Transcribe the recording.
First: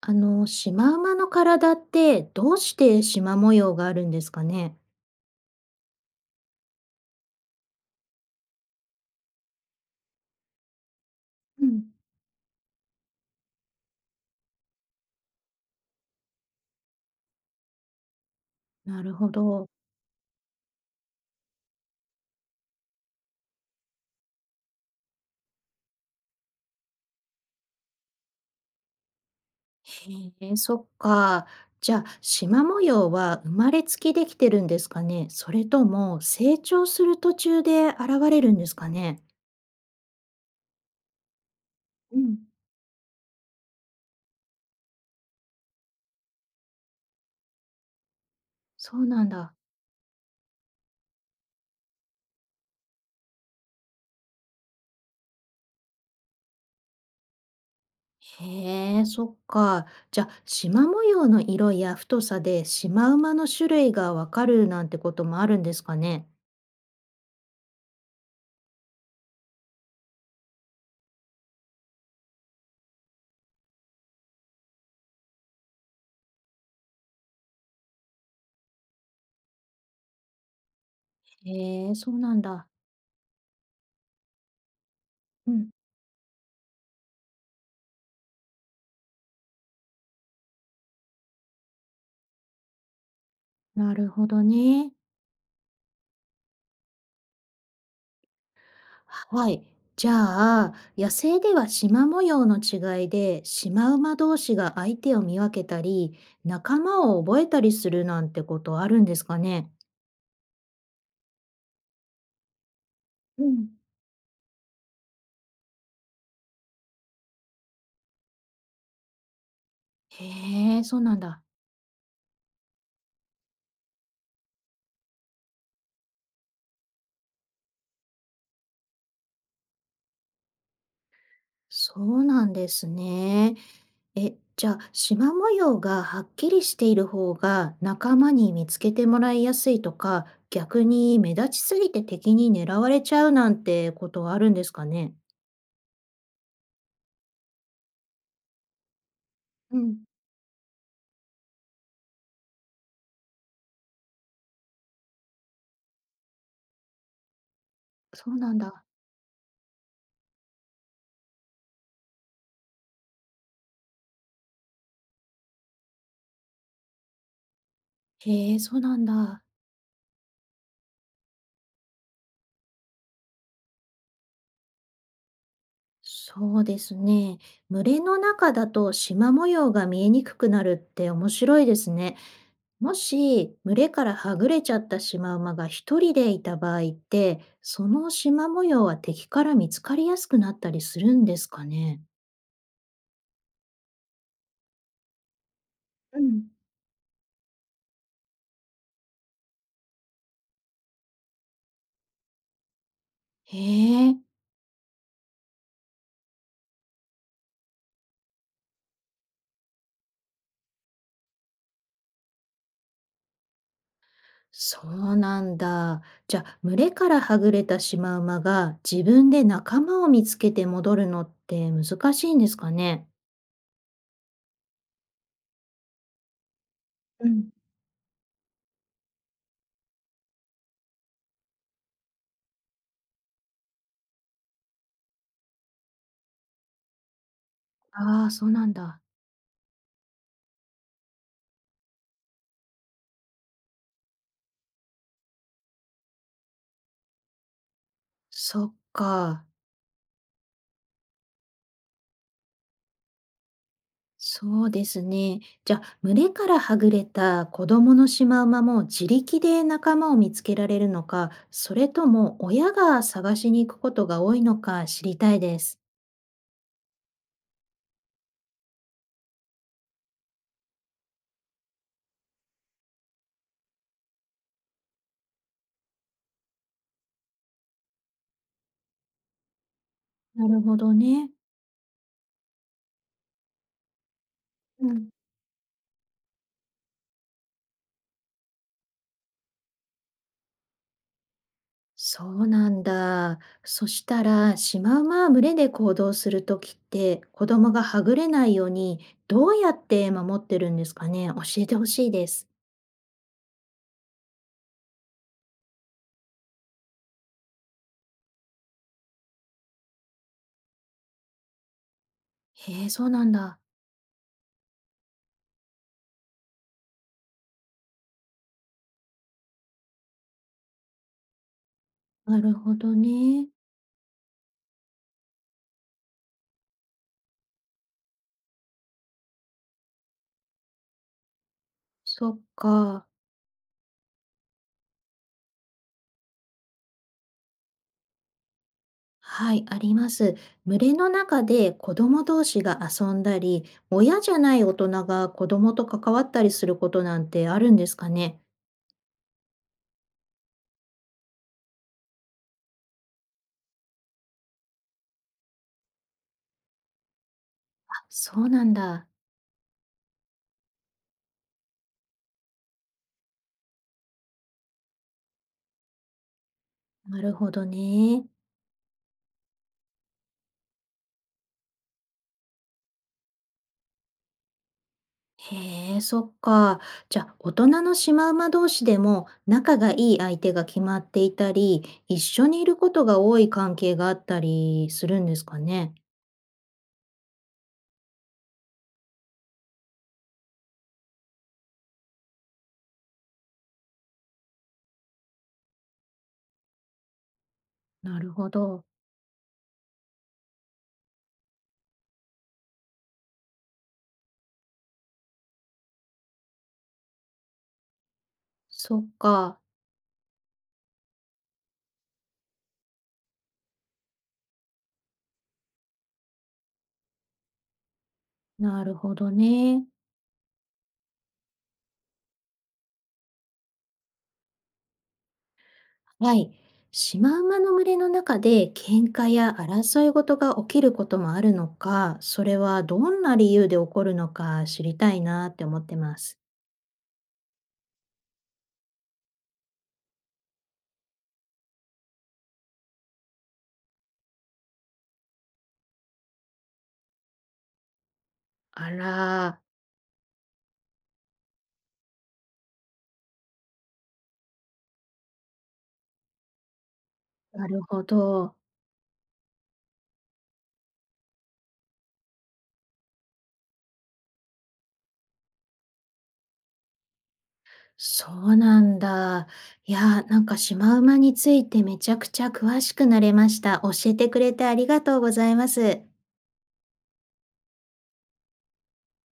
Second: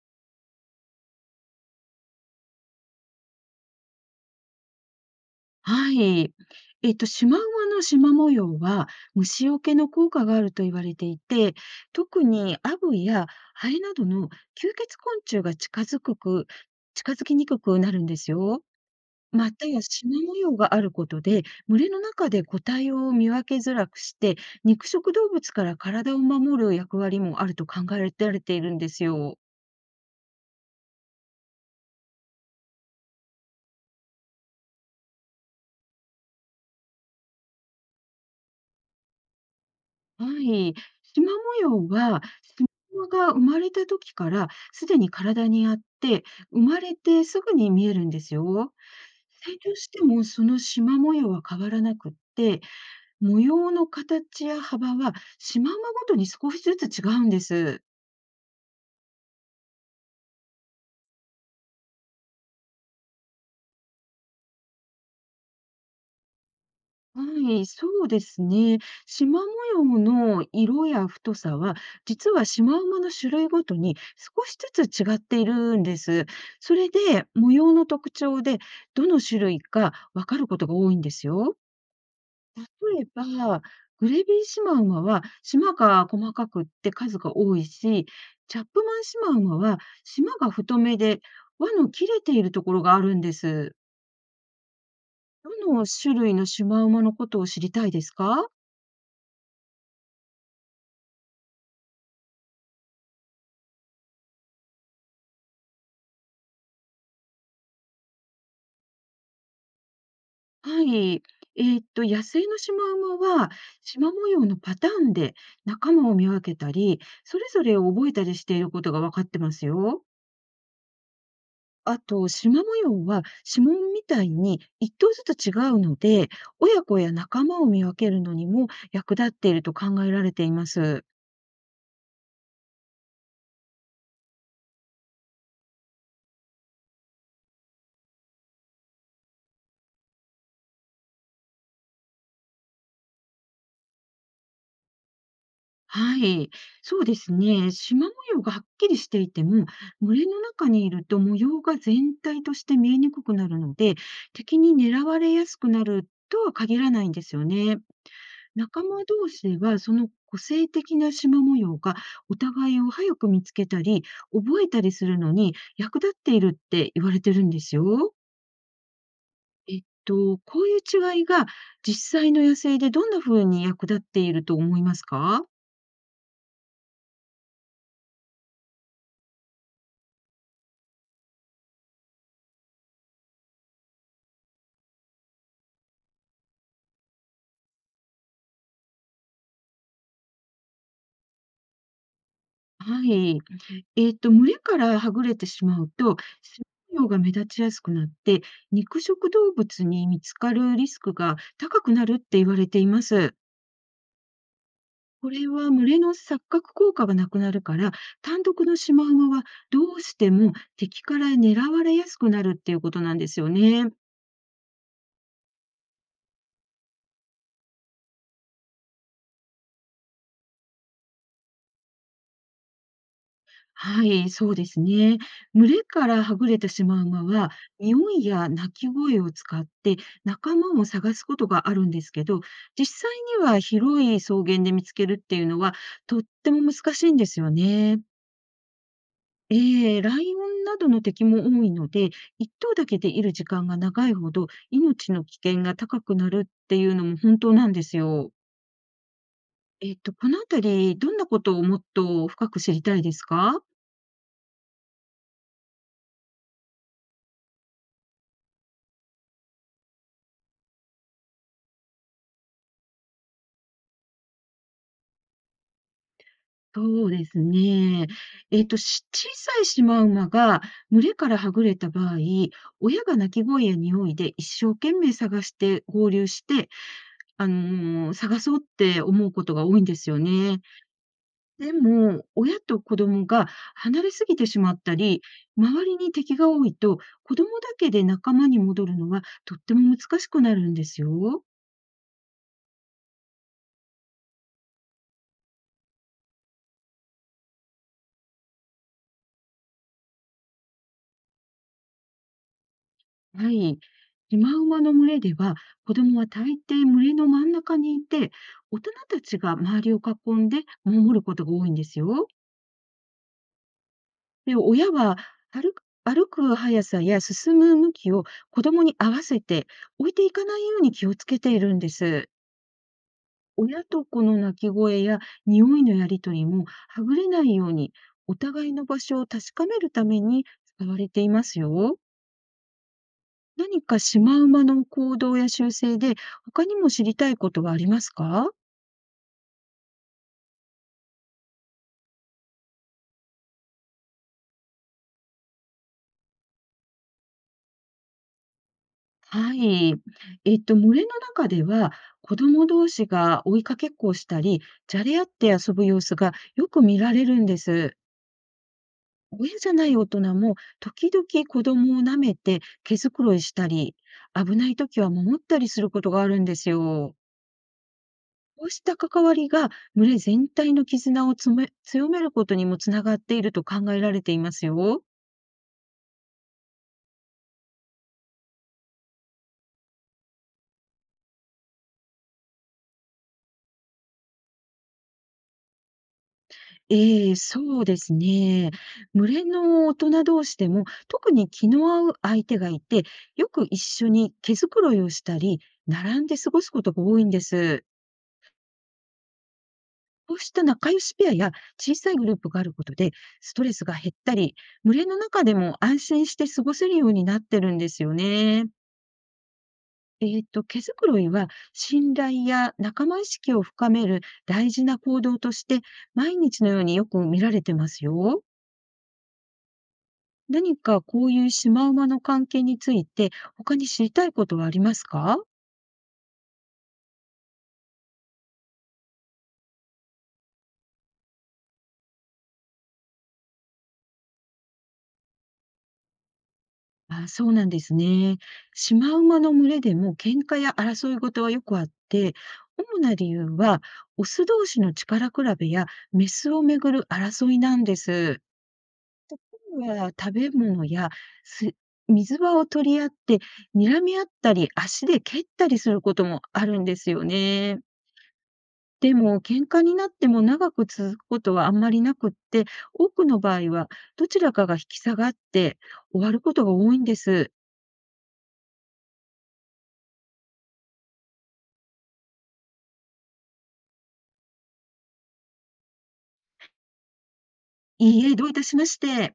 あの、シマウマの体ってどうしてシマ模様があるんですかね？はい。シマウマのシマ模様は虫除けの効果があると言われていて、うん、特にアブやハエなどの吸血昆虫が近づきにくくなるんですよ。なるほまたど。やシマ模様があることで、群れの中で個体を見分けづらくして、肉食動物から体を守る役割もあると考えられているんですよ。へえ、そっか。じゃあ、シマ模様は生まれつきできてるんですかね？それとも成長する途中で現れるんですかね？はい。縞模様うは、ん、縞が生まれた時からすでに体にあって、生まれてすぐに見えるんですよ。そうなんだ。成長してもその縞模様は変わらなくって、模様の形や幅は縞ごとに少しずつ違うんです。へえ、そっか。じゃあ、シマ模様の色や太さでシマウマの種類がわかるなんてこともあるんですかね？はい、そうですね。縞模様の色や太さは、実はシマウマの種類ごとに少しずつ違っているんです。それで、模様の特徴で、どの種類かわかることが多いんですよ。へえ、そうなんだ。例えば、グレビーシマウマは、うん、縞が細かくって数が多いし、チャップマンシマウマは、縞が太めで、輪の切れているところがあるんです。なるほどね。どの種類のシマウマのことを知りたいですか？はい。じゃあ、野生では縞模様の違いで、シマウマ同士が相手を見分けたり、仲間を覚えたりするなんてことあるんですかね。はい。野生のシマウマうは、ん、シマ模様のパターンで仲間を見分けたり、それぞれを覚えたりしていることが分かってますよ。へえ、そうなんだ。あと、シマ模様は指紋みたいに一頭ずつ違うので、親子や仲間を見分けるのにも役立っていると考えられています。そうなんですね。え、じゃあ、縞模様がはっきりしている方が仲間に見つけてもらいやすいとか、逆に目立ちすぎて敵に狙われちゃうなんてことはあるんですかね。はい、そうですね。縞模様がはっきりしていても、うん、群れの中にいると模様が全体として見えにくくなるので、敵に狙われやすくなるとは限らないんですよね。そうなん仲だ。間同士では、その個性的な縞模様がお互いを早く見つけたり、覚えたりするのに役立っているって言われてるんですよ。へえ、そうなんだ。こういう違いが実際の野生でどんな風に役立っていると思いますか？そうですね。群れの中だと縞模様が見えにくくなるって面白いですね。もし群れからはぐれちゃったシマウマが一人でいた場合って、その縞模様は敵から見つかりやすくなったりするんですかね。はい。群れからはぐれてしまうと、うん、食料が目立ちやすくなって、肉食動物に見つかるリスクが高くなるって言われています。へえ、これは群れの錯覚効果がなくなるから、単独のシマウマはどうしても敵から狙われやすくなるっていうことなんですよね。そうなんだ。じゃあ群れからはぐれたシマウマが自分で仲間を見つけて戻るのって難しいんですかね。はい、そうですね。群れからはぐれてしまう馬うは、ん。匂いや鳴き声を使って仲間を探すことがあるんですけど、実際には広い草原で見つけるっていうのはとっても難しいんですよね。ああ、そうなんだ。ええ、ライオンなどの敵も多いので、一頭だけでいる時間が長いほど命の危険が高くなるっていうのも本当なんですよ。そっか。このあたり、どんなことをもっと深く知りたいですか？そうですね。じゃあ、群れからはぐれた子供のシマウマも自力で仲間を見つけられるのか、それとも親が探しに行くことが多いのか知りたいです。そうですね。小さいシマウマが群れからはぐれた場合、親が鳴き声や匂いで一生懸命探して合流して、探そうって思うことが多いんですよなね。るほどね。でも、親と子供が離れすぎてしまっうたん、り、周りに敵が多いと、子供だけで仲間に戻るのはとっても難しくなるんですよ。そうなんだ。そしたら、シマウマは群れで行動するときって、子供がはぐれないように、どうやって守ってるんですかね。教えてほしいです。はい。シマウマの群れでは、子供は大抵群れの真ん中にいて、大人たちが周りを囲んで守ることが多いんですよ。へえ、そうなんだ。で、親は歩く速さや進む向きを子供に合わせて置いていかないように気をつけているんです。なるほどね。親と子の鳴き声や匂いのやりとりもはぐれないように、お互いの場所を確かめるために使われていますよ。そっか。何かシマウマの行動や習性で、他にも知りたいことはありますか？はい、あります。群れの中で子供同士が遊んだり、親じゃない大人が子供と関わったりすることなんてあるんですかね。はい。群れの中では、子供同士が追いかけっこをしたり、じゃれ合って遊ぶ様子がよく見られるんであ、す。そうなんだ。親じゃない大人も、時々子供を舐めて毛づくろいしたり、危ない時は守ったりすることがあるんですよ。なるほどね。こうした関わりが、群れ全体の絆を強めることにもつながっていると考えられていますよ。へえ、そっか。じゃあ、大人のシマウマ同士でも仲がいい相手が決まっていたり、一緒にいることが多い関係があったりするんですかね。ええ、そうですね。群れの大人同士でも、特に気の合う相手がいて、よく一緒に毛づくろいをしたり、並んで過ごすことが多いんです。なるほど。こうした仲良しペアや小さいグループがあることで、ストレスが減ったり、群れの中でも安心して過ごせるようになってるんですよね。そっか。毛づくろいは信頼や仲間意識を深める大事な行動として、毎日のようによく見られてますよ。なるほどね。何かこういうシマウマの関係について、他に知りたいことはありますか？はい。シマウマの群れの中で喧嘩や争い事が起きることもあるのか、それはどんな理由で起こるのか知りたいなって思ってます。あ、そうなんですね。シマウマの群れでも喧嘩や争い事はよくあって、主な理由はオス同士の力比べやメスをめぐる争いなんです。あら、は食べ物やす水場を取り合って、睨み合ったり、足で蹴ったりすることもあるんですよなね。るほど。でも、喧嘩になっても長く続くことはあんまりなくって、多くの場合はどちらかが引き下がって終わることが多いんです。そうなんだ。いや、なんかシマウマについてめちゃくちゃ詳しくなれました。教えてくれてありがとうございます。いいえ、どういたしまして。